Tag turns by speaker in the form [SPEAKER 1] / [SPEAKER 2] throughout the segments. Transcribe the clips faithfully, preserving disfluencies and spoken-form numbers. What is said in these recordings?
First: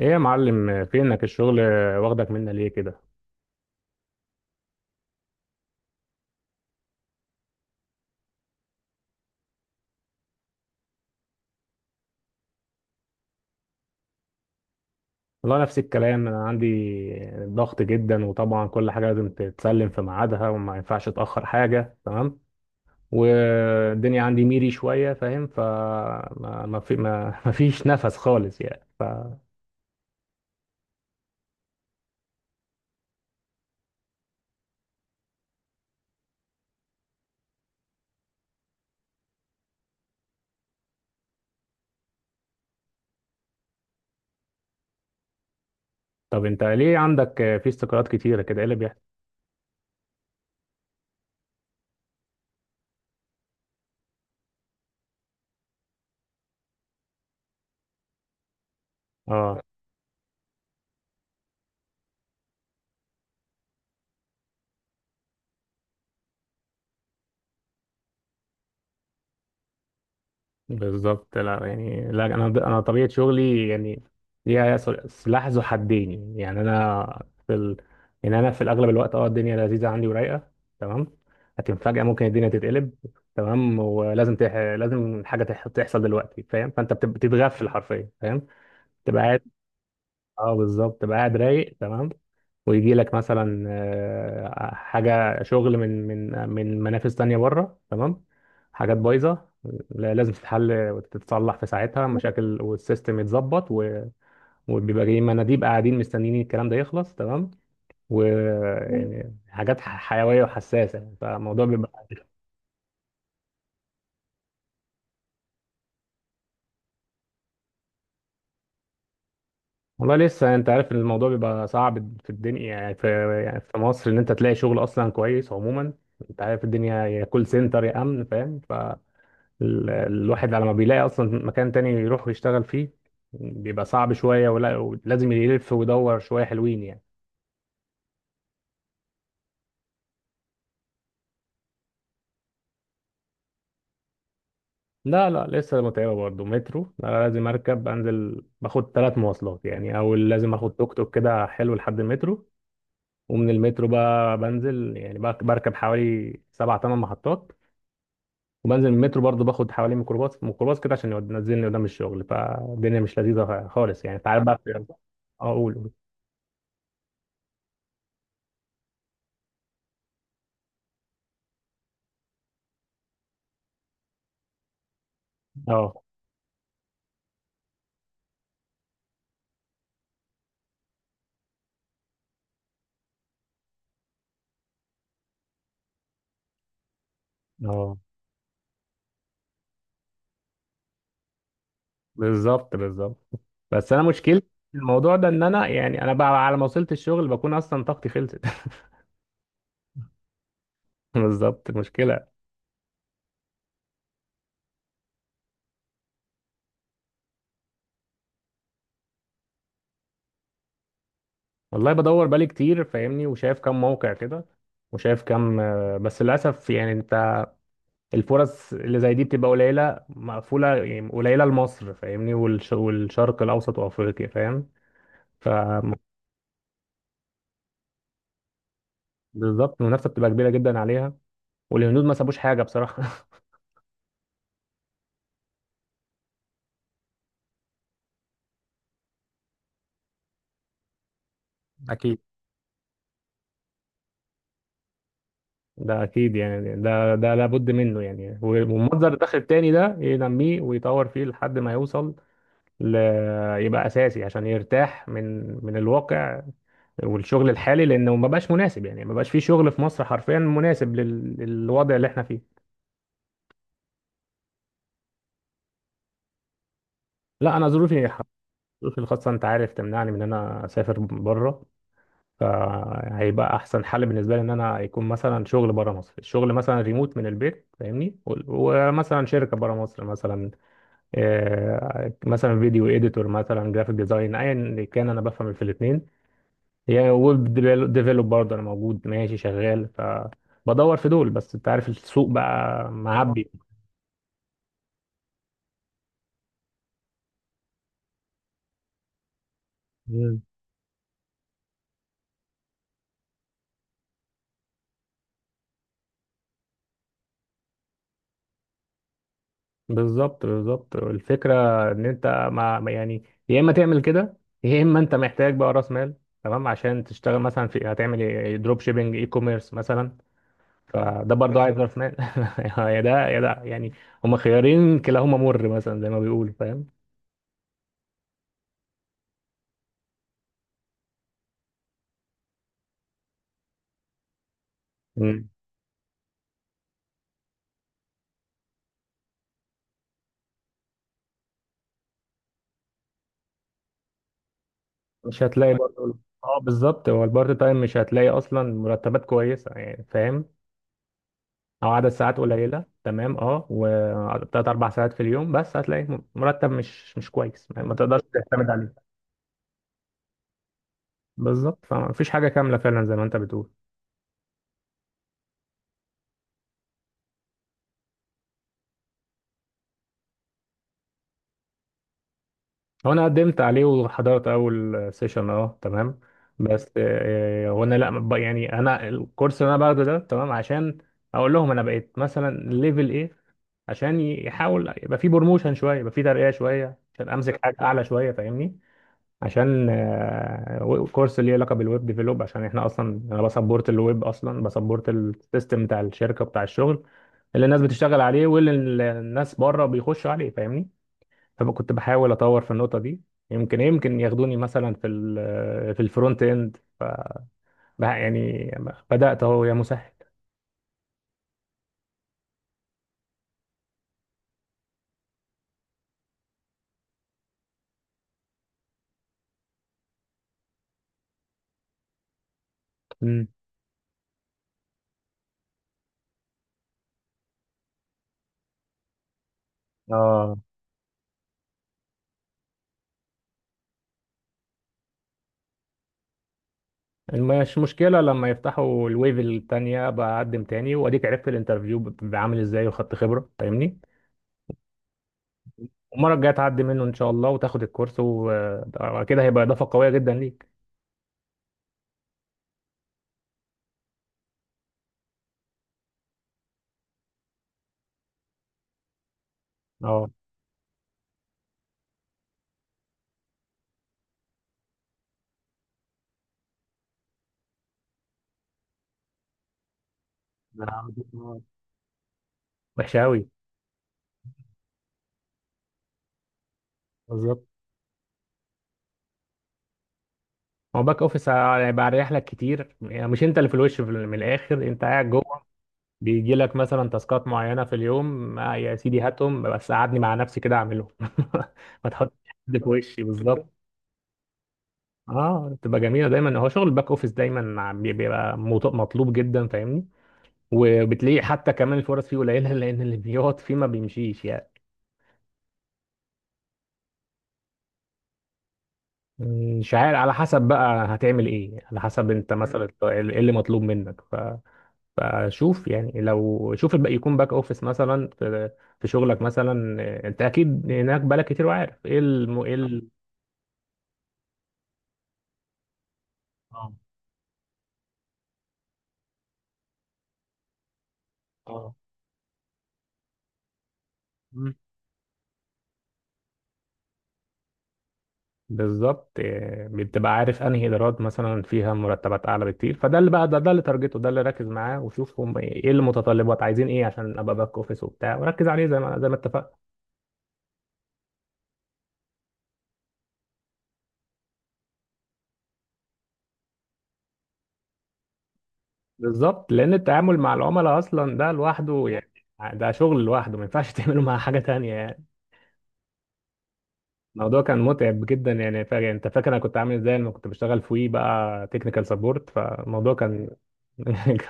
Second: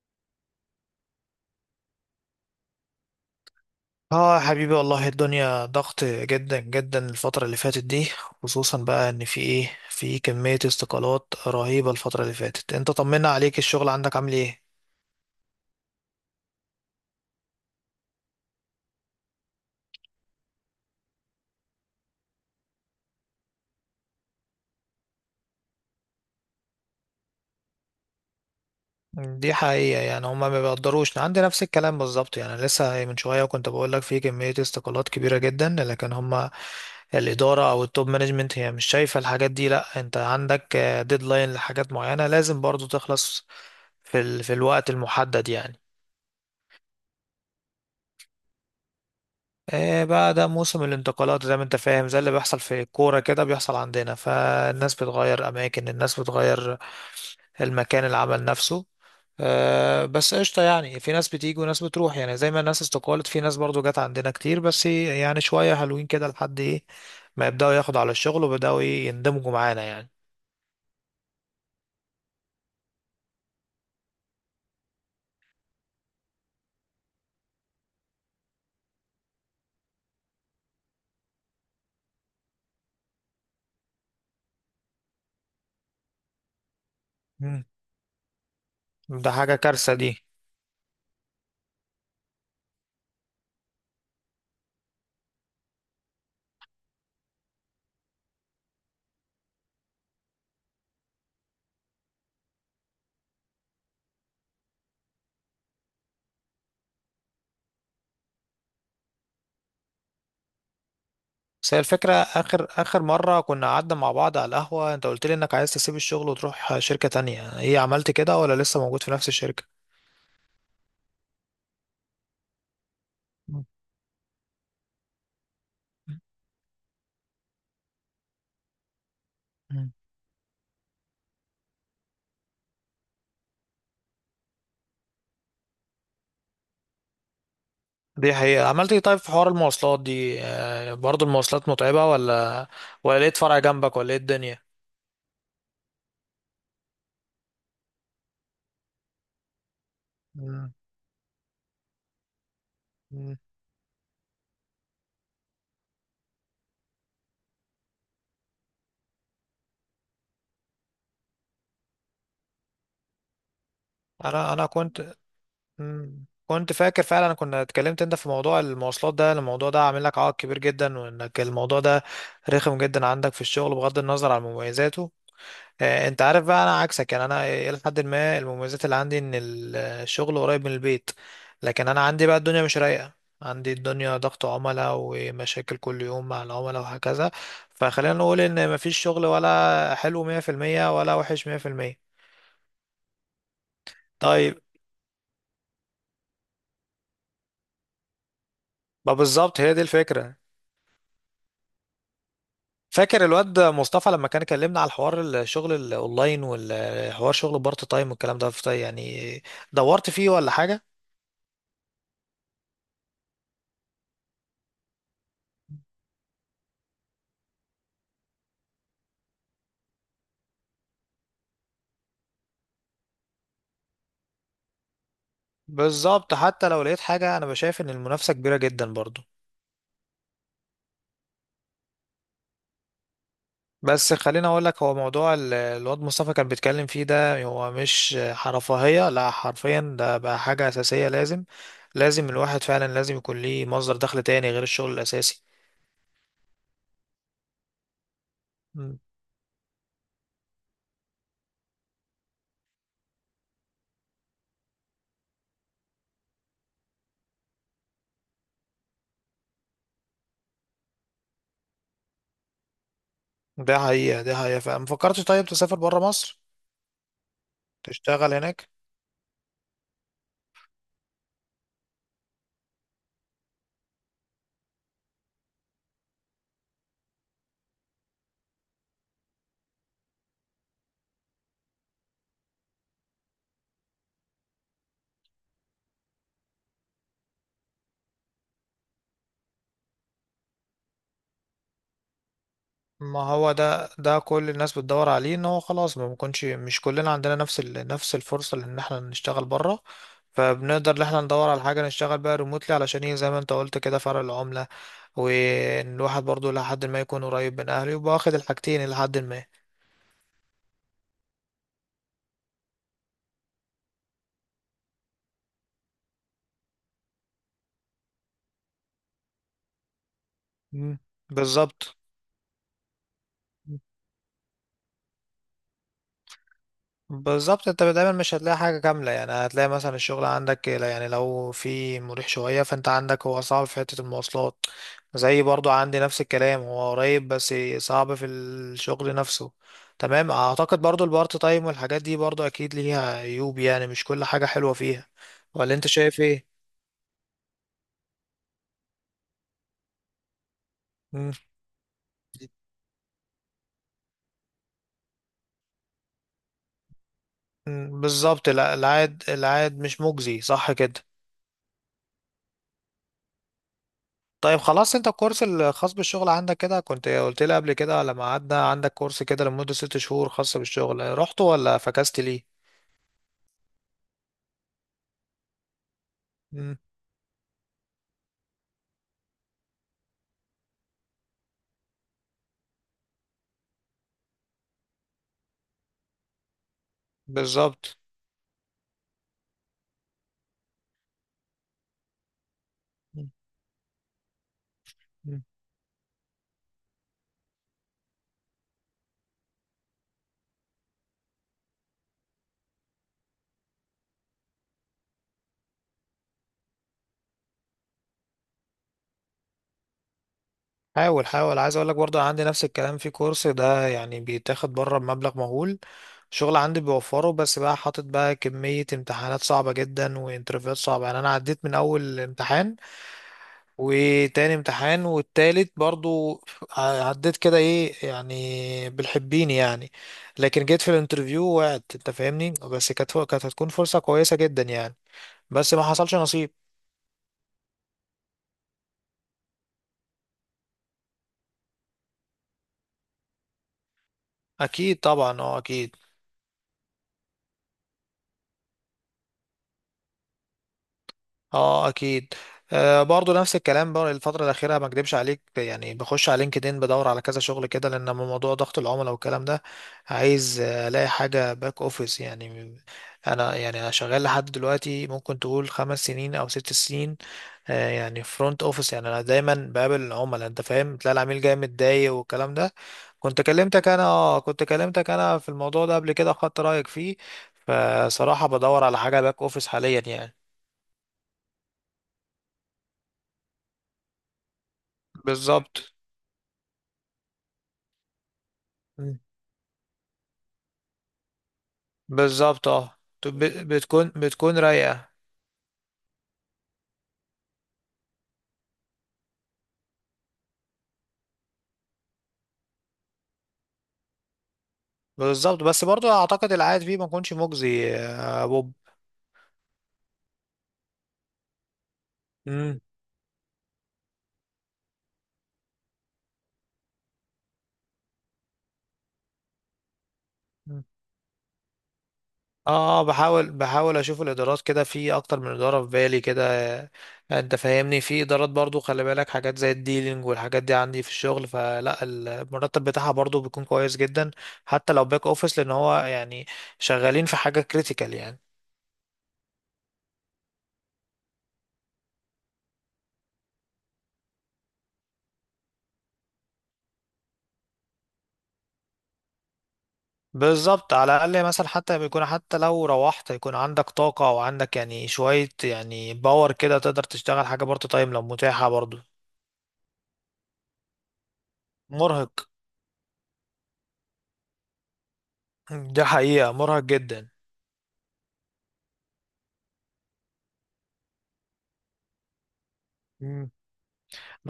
[SPEAKER 1] ايه يا معلم، فينك الشغل؟ واخدك منا ليه كده؟
[SPEAKER 2] اه يا حبيبي، والله الدنيا ضغط جدا جدا الفترة اللي فاتت دي. خصوصا بقى ان في ايه في كمية استقالات رهيبة الفترة اللي فاتت. انت طمنا عليك، الشغل عندك عامل ايه؟
[SPEAKER 1] والله نفس الكلام انا عندي. ضغط جدا، وطبعا كل حاجه لازم تتسلم في ميعادها وما ينفعش اتاخر حاجه، تمام. والدنيا عندي ميري شويه، فاهم؟ فما ما ما في ما ما فيش نفس خالص يعني ف...
[SPEAKER 2] دي حقيقة، يعني هما ما بيقدروش، عندي نفس الكلام بالظبط. يعني لسه من شوية كنت بقول لك في كمية استقالات كبيرة جدا، لكن هما الإدارة أو التوب مانجمنت هي مش شايفة الحاجات دي. لأ، أنت عندك ديدلاين لحاجات معينة لازم برضو تخلص في ال... في الوقت المحدد يعني.
[SPEAKER 1] طب انت ليه عندك في استقالات كتيره كده؟ ايه اللي بيحصل؟
[SPEAKER 2] إيه بقى، ده موسم الانتقالات زي ما انت فاهم، زي اللي بيحصل في الكورة كده بيحصل عندنا، فالناس بتغير أماكن، الناس بتغير المكان، العمل نفسه.
[SPEAKER 1] اه
[SPEAKER 2] آه بس قشطة، يعني في ناس بتيجي وناس بتروح، يعني زي ما الناس استقالت، في ناس برضو جت عندنا كتير، بس يعني شوية حلوين كده لحد ايه ما يبدأوا ياخدوا على الشغل وبدأوا ايه يندمجوا معانا يعني.
[SPEAKER 1] بالظبط. لا يعني لا، انا انا طبيعه شغلي يعني ليها سلاح ذو حدين. يعني انا في ال... يعني انا في الاغلب الوقت اه الدنيا لذيذه عندي ورايقه، تمام. لكن فجاه ممكن الدنيا تتقلب، تمام. ولازم تح... لازم حاجه تح... تحصل دلوقتي، فاهم؟ فانت بتب-
[SPEAKER 2] مم.
[SPEAKER 1] بتتغفل حرفيا، فاهم؟ تبقى
[SPEAKER 2] ده
[SPEAKER 1] قاعد.
[SPEAKER 2] حاجة كارثة دي.
[SPEAKER 1] اه بالظبط، تبقى قاعد رايق تمام. ويجي لك مثلا آه، حاجة شغل من من من منافس تانية بره، تمام. حاجات بايظة لا- لازم تتحل وتتصلح في ساعتها مشاكل والسيستم يتظبط و- وبيبقى جاي مناديب قاعدين مستنيين الكلام ده يخلص، تمام. و يعني حاجات ح- حيوية وحساسة، يعني فالموضوع
[SPEAKER 2] بس هي
[SPEAKER 1] بيبقى.
[SPEAKER 2] الفكرة، آخر آخر مرة كنا قعدنا مع بعض على القهوة أنت قلت لي إنك عايز تسيب الشغل وتروح شركة تانية، إيه عملت كده ولا لسه موجود في نفس الشركة؟
[SPEAKER 1] والله لسه، انت عارف الموضوع بيبقى صعب في الدنيا، يعني في يعني
[SPEAKER 2] مم.
[SPEAKER 1] في مصر ان انت تلاقي شغل اصلا كويس عموما. انت عارف الدنيا، يا كول سنتر يا امن، فاهم؟ ال-
[SPEAKER 2] مم.
[SPEAKER 1] الواحد على ما بيلاقي اصلا مكان تاني يروح يشتغل فيه بيبقى صعب شوية، ولا ولازم يلف ويدور شوية حلوين يعني.
[SPEAKER 2] دي حقيقة. عملت إيه؟ طيب في حوار المواصلات دي، آه، برضو المواصلات متعبة، ولا ولا لقيت فرع جنبك، ولا إيه الدنيا؟
[SPEAKER 1] لا لا لسه متعبة برضه. مترو، انا لازم اركب انزل، باخد ثلاث مواصلات يعني، او لازم
[SPEAKER 2] مم.
[SPEAKER 1] اخد توك توك كده حلو لحد المترو.
[SPEAKER 2] مم.
[SPEAKER 1] ومن المترو بقى بنزل يعني بق- بركب حوالي سبع ثمان محطات. وبنزل من المترو برضه باخد حوالي ميكروباص ميكروباص كده عشان يود- ينزلني قدام الشغل. فالدنيا مش لذيذة خالص يعني. تعال
[SPEAKER 2] أنا
[SPEAKER 1] بقى
[SPEAKER 2] أنا
[SPEAKER 1] في-
[SPEAKER 2] كنت.
[SPEAKER 1] اقول.
[SPEAKER 2] مم. كنت فاكر فعلا، كنا اتكلمت أنت في موضوع المواصلات ده، الموضوع ده عامل لك عائق كبير جدا، وإنك الموضوع ده رخم جدا عندك في الشغل بغض النظر عن مميزاته.
[SPEAKER 1] اه.
[SPEAKER 2] آه، انت عارف بقى انا عكسك، يعني انا الى حد ما المميزات اللي عندي ان ال- الشغل قريب من البيت. لكن انا عندي بقى الدنيا مش رايقه، عندي الدنيا ضغط عملاء ومشاكل كل يوم مع العملاء وهكذا.
[SPEAKER 1] اه
[SPEAKER 2] فخلينا نقول ان مفيش شغل ولا حلو مية في المية ولا وحش مية في المية.
[SPEAKER 1] بالظبط، بالظبط. بس انا مشكلتي
[SPEAKER 2] طيب،
[SPEAKER 1] في الموضوع ده ان انا يعني انا بقى على ما وصلت الشغل بكون اصلا طاقتي خلصت.
[SPEAKER 2] ما بالظبط هي دي الفكره.
[SPEAKER 1] بالظبط مشكله.
[SPEAKER 2] فاكر الواد مصطفى لما كان كلمنا على الحوار الشغل الاونلاين والحوار شغل بارت تايم والكلام ده يعني، دورت فيه ولا حاجه؟
[SPEAKER 1] والله بدور بالي كتير، فاهمني؟ وشايف كم موقع كده. وشايف كم آه، بس للاسف يعني انت الفرص اللي زي دي بتبقى قليله مقفوله، يعني قليله لمصر، فاهمني؟ والش- والشرق الاوسط وافريقيا، فاهم؟ ف
[SPEAKER 2] بالظبط، حتى لو لقيت حاجة أنا بشايف إن المنافسة كبيرة جدا برضو.
[SPEAKER 1] بالظبط. المنافسه بتبقى كبيره جدا عليها. والهنود ما سابوش حاجه بصراحه.
[SPEAKER 2] بس خليني أقول لك، هو موضوع ال- الواد مصطفى كان بيتكلم فيه ده هو مش رفاهية، لا، حرفيا ده بقى حاجة أساسية. لازم
[SPEAKER 1] اكيد.
[SPEAKER 2] لازم الواحد فعلا لازم يكون ليه مصدر دخل تاني غير الشغل الأساسي.
[SPEAKER 1] ده اكيد يعني، ده ده لابد منه يعني.
[SPEAKER 2] مم.
[SPEAKER 1] والمنظر الداخل التاني ده ينميه ويطور فيه لحد ما يوصل ل... يبقى اساسي عشان يرتاح من من الواقع والشغل الحالي، لانه ما بقاش مناسب، يعني ما بقاش فيه شغل في مصر حرفيا مناسب لل... للوضع اللي احنا فيه.
[SPEAKER 2] ده حقيقة ده حقيقة، فما فكرتش طيب تسافر برا مصر
[SPEAKER 1] لا انا ظروفي،
[SPEAKER 2] تشتغل هناك؟
[SPEAKER 1] ظروفي الخاصه، انت عارف، تمنعني من ان انا اسافر بره. فهيبقى احسن حل بالنسبه لي ان انا يكون مثلا شغل بره مصر، الشغل مثلا ريموت من البيت، فاهمني؟ و- ومثلا شركه بره مصر مثلا. آه، مثلا فيديو اديتور، مثلا جرافيك ديزاين، ايا اللي كان، انا بفهم في الاثنين. يعني ويب ديفلوب برضه انا موجود ماشي شغال. فبدور في دول، بس انت عارف السوق بقى
[SPEAKER 2] ما
[SPEAKER 1] معبي.
[SPEAKER 2] هو ده ده كل الناس بتدور عليه. ان هو خلاص ما بنكونش، مش كلنا عندنا نفس ال... نفس الفرصة ان احنا نشتغل بره،
[SPEAKER 1] مم.
[SPEAKER 2] فبنقدر ان احنا ندور على حاجة نشتغل بقى ريموتلي، علشان ايه؟ زي ما انت قلت كده، فرق العملة، وان الواحد برضو لحد ما يكون قريب من اهله يبقى واخد الحاجتين لحد ما.
[SPEAKER 1] بالظبط، بالظبط الفكره. ان انت ما ما- يعني يا اما تعمل كده، يا اما انت محتاج بقى راس مال، تمام، عشان تشتغل مثلا في هتعمل دروب شيبنج، اي كوميرس مثلا،
[SPEAKER 2] مم.
[SPEAKER 1] فده برضه عايز
[SPEAKER 2] بالظبط،
[SPEAKER 1] راس مال. يا ده يا ده يعني، هما خيارين كلاهما مر مثلا زي ما بيقولوا، فاهم؟
[SPEAKER 2] بالظبط، انت دايما مش هتلاقي حاجة كاملة، يعني هتلاقي مثلا الشغل عندك يعني لو في مريح شوية، فانت عندك هو صعب في حتة المواصلات، زي برضو عندي نفس الكلام، هو قريب بس صعب في الشغل نفسه. تمام. اعتقد برضو البارت تايم والحاجات دي برضو اكيد ليها عيوب، يعني مش كل حاجة حلوة فيها،
[SPEAKER 1] مش هتلاقي
[SPEAKER 2] ولا انت
[SPEAKER 1] برضه.
[SPEAKER 2] شايف
[SPEAKER 1] اه
[SPEAKER 2] ايه؟
[SPEAKER 1] بالظبط، هو البارت تايم مش هتلاقي اصلا مرتبات كويسه يعني، فاهم؟
[SPEAKER 2] مم،
[SPEAKER 1] او عدد ساعات قليله، تمام. اه، وثلاث اربع ساعات في اليوم، بس هتلاقي م- مرتب مش مش كويس، يعني ما
[SPEAKER 2] مم،
[SPEAKER 1] تقدرش
[SPEAKER 2] بالظبط.
[SPEAKER 1] تعتمد
[SPEAKER 2] لا،
[SPEAKER 1] عليه.
[SPEAKER 2] العائد العائد مش مجزي صح كده.
[SPEAKER 1] بالظبط، فمفيش حاجه كامله فعلا زي ما انت بتقول.
[SPEAKER 2] طيب خلاص، انت الكورس الخاص بالشغل عندك كده كنت قلت لي قبل كده لما قعدنا عندك، كورس كده لمدة ست شهور خاص بالشغل، رحت ولا فكست ليه؟
[SPEAKER 1] هو انا قدمت عليه وحضرت اول سيشن، اه، تمام.
[SPEAKER 2] مم.
[SPEAKER 1] بس آه، آه، هو انا لا ب- يعني انا الكورس اللي انا باخده ده، تمام، عشان اقول لهم انا بقيت مثلا ليفل ايه، عشان يحاول يبقى في بروموشن شويه، يبقى في ترقيه شويه، عشان امسك حاجه
[SPEAKER 2] بالظبط.
[SPEAKER 1] اعلى شويه، فاهمني؟ عشان آه، و- كورس اللي ليه علاقه بالويب ديفلوب، عشان احنا اصلا
[SPEAKER 2] مم.
[SPEAKER 1] انا بسبورت الويب، اصلا بسبورت
[SPEAKER 2] مم.
[SPEAKER 1] السيستم بتاع الشركه بتاع الشغل اللي الناس بتشتغل عليه، واللي ال- الناس بره بيخشوا عليه، فاهمني؟ فكنت بحاول اطور في النقطه دي. يمكن يمكن ياخدوني مثلا في ال- في الفرونت اند. ف بح- يعني بدات، اهو يا مسهل.
[SPEAKER 2] حاول حاول، عايز اقول لك برضه عندي نفس الكلام في كورس ده، يعني بيتاخد بره بمبلغ مهول. الشغل عندي بيوفره، بس بقى حاطط بقى كمية امتحانات صعبة جدا وانترفيوهات صعبة، يعني انا عديت من اول امتحان
[SPEAKER 1] مم.
[SPEAKER 2] وتاني امتحان والتالت برضو، عديت كده، ايه يعني، بالحبين يعني.
[SPEAKER 1] اه،
[SPEAKER 2] لكن جيت في الانترفيو وقعت، انت فاهمني، بس كانت كانت هتكون فرصة كويسة جدا يعني، بس ما حصلش نصيب.
[SPEAKER 1] مش مشكلة. لما يفتحوا الويف التانية بقدم تاني، واديك عرفت الانترفيو بيبقى عامل ازاي، وخدت خبرة، فاهمني؟
[SPEAKER 2] اكيد طبعا، اه، اكيد،
[SPEAKER 1] المرة الجاية تعدي منه ان شاء الله، وتاخد الكورس، وكده هيبقى اضافة قوية جدا ليك.
[SPEAKER 2] اه، اكيد. آه برضو نفس الكلام بقى الفتره الاخيره، ما اكدبش عليك، يعني بخش على لينكدين بدور على كذا شغل كده لان أما موضوع ضغط العملاء والكلام ده،
[SPEAKER 1] اه
[SPEAKER 2] عايز آه، الاقي حاجه باك اوفيس يعني. انا، يعني انا شغال لحد دلوقتي، ممكن تقول خمس سنين او ست سنين، آه، يعني فرونت اوفيس، يعني انا دايما بقابل العملاء، انت فاهم تلاقي العميل جاي متضايق والكلام ده.
[SPEAKER 1] وحشة
[SPEAKER 2] كنت
[SPEAKER 1] أوي.
[SPEAKER 2] كلمتك انا اه كنت كلمتك انا في الموضوع ده قبل كده، خدت رايك فيه.
[SPEAKER 1] بالظبط،
[SPEAKER 2] فصراحه بدور على حاجه باك اوفيس حاليا يعني.
[SPEAKER 1] هو باك اوفيس هيبقى اريح لك كتير يعني. مش انت اللي في الوش، في ال- من الاخر انت قاعد جوه.
[SPEAKER 2] بالظبط.
[SPEAKER 1] بيجي لك مثلا تاسكات معينه في اليوم، آه يا
[SPEAKER 2] مم.
[SPEAKER 1] سيدي هاتهم، بس قعدني مع نفسي كده اعملهم. ما تحطش
[SPEAKER 2] بالظبط،
[SPEAKER 1] حد في
[SPEAKER 2] اه،
[SPEAKER 1] وشي،
[SPEAKER 2] طب ب-
[SPEAKER 1] بالظبط.
[SPEAKER 2] بتكون بتكون رايقة.
[SPEAKER 1] اه، بتبقى جميله دايما. هو شغل الباك اوفيس دايما عم- بيبقى مط- مطلوب جدا، فاهمني؟ وبتلاقي حتى كمان الفرص فيه قليله، لان اللي بيقعد فيه ما بيمشيش يعني.
[SPEAKER 2] بالظبط، بس برضو اعتقد العائد فيه ما يكونش مجزي يا بوب.
[SPEAKER 1] مش عارف، على حسب بقى هتعمل ايه، على حسب انت
[SPEAKER 2] امم
[SPEAKER 1] مثلا مم. ايه اللي مطلوب منك ف... فشوف يعني، لو شوف الباقي يكون باك اوفيس مثلا في... في شغلك مثلا. انت
[SPEAKER 2] مم.
[SPEAKER 1] اكيد هناك بالك كتير وعارف ايه الم... ايه
[SPEAKER 2] اه، آه،
[SPEAKER 1] ال...
[SPEAKER 2] بحاول بحاول اشوف الادارات كده، في اكتر من اداره في بالي كده. آه،
[SPEAKER 1] اه
[SPEAKER 2] انت فاهمني، في ادارات برضو خلي بالك، حاجات زي الديلينج والحاجات دي عندي في الشغل،
[SPEAKER 1] آه.
[SPEAKER 2] فلا المرتب بتاعها برضو بيكون كويس جدا حتى لو باك اوفيس، لان هو يعني شغالين في حاجه كريتيكال يعني.
[SPEAKER 1] بالظبط. إيه، بتبقى عارف انهي ادارات مثلا فيها مرتبات اعلى بكتير. فده اللي بقى ده, ده اللي تارجته، ده اللي ركز معاه، وشوف هم ايه إيه المتطلبات عايزين ايه عشان ابقى باك اوفيس وبتاع، وركز عليه زي ما زي ما اتفقنا.
[SPEAKER 2] بالظبط، على الأقل مثلا حتى بيكون حتى لو روحت يكون عندك طاقة أو عندك يعني شوية يعني باور كده تقدر تشتغل حاجة بارت تايم لو متاحة برضو.
[SPEAKER 1] بالظبط، لان التعامل مع العملاء اصلا ده لوحده يعني.
[SPEAKER 2] مرهق.
[SPEAKER 1] آه، ده شغل لوحده ما ينفعش تعمله مع حاجه تانية يعني.
[SPEAKER 2] دي حقيقة مرهق جدا.
[SPEAKER 1] الموضوع كان متعب جدا يعني. فا- يعني انت فاكر انا كنت عامل ازاي لما كنت بشتغل في وي بقى تكنيكال سبورت، فالموضوع كان
[SPEAKER 2] مم.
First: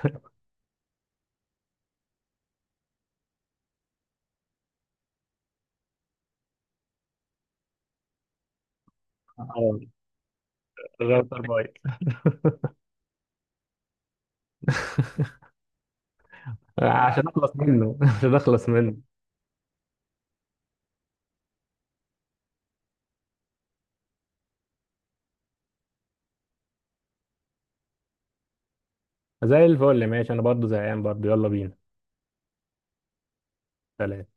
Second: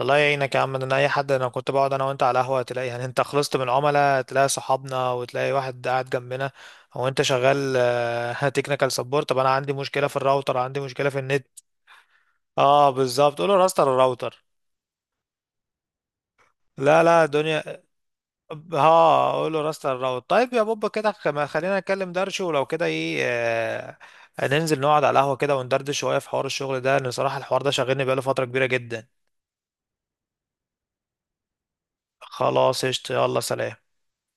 [SPEAKER 2] الله يعينك يا عم، ده انا اي حد، انا كنت بقعد انا وانت على قهوه، تلاقي يعني انت خلصت من عملاء تلاقي صحابنا وتلاقي واحد قاعد جنبنا، هو انت شغال تكنيكال سبورت، طب انا عندي مشكله في الراوتر، عندي مشكله في
[SPEAKER 1] غلط
[SPEAKER 2] النت.
[SPEAKER 1] بايظ.
[SPEAKER 2] اه بالظبط، قول له راستر الراوتر. لا لا
[SPEAKER 1] عشان اخلص
[SPEAKER 2] الدنيا.
[SPEAKER 1] منه. عشان اخلص منه.
[SPEAKER 2] ها اقول له راست الراوت. طيب يا بوبا كده، خم- خلينا نكلم درشو ولو كده ايه، آه، ننزل نقعد على القهوة كده وندردش شوية في حوار الشغل ده، لان صراحة الحوار ده شاغلني بقاله فترة كبيرة جدا.
[SPEAKER 1] زي الفل ماشي، انا برضو زهقان برضو، يلا بينا.
[SPEAKER 2] خلاص قشطة، يلا سلام.
[SPEAKER 1] سلام.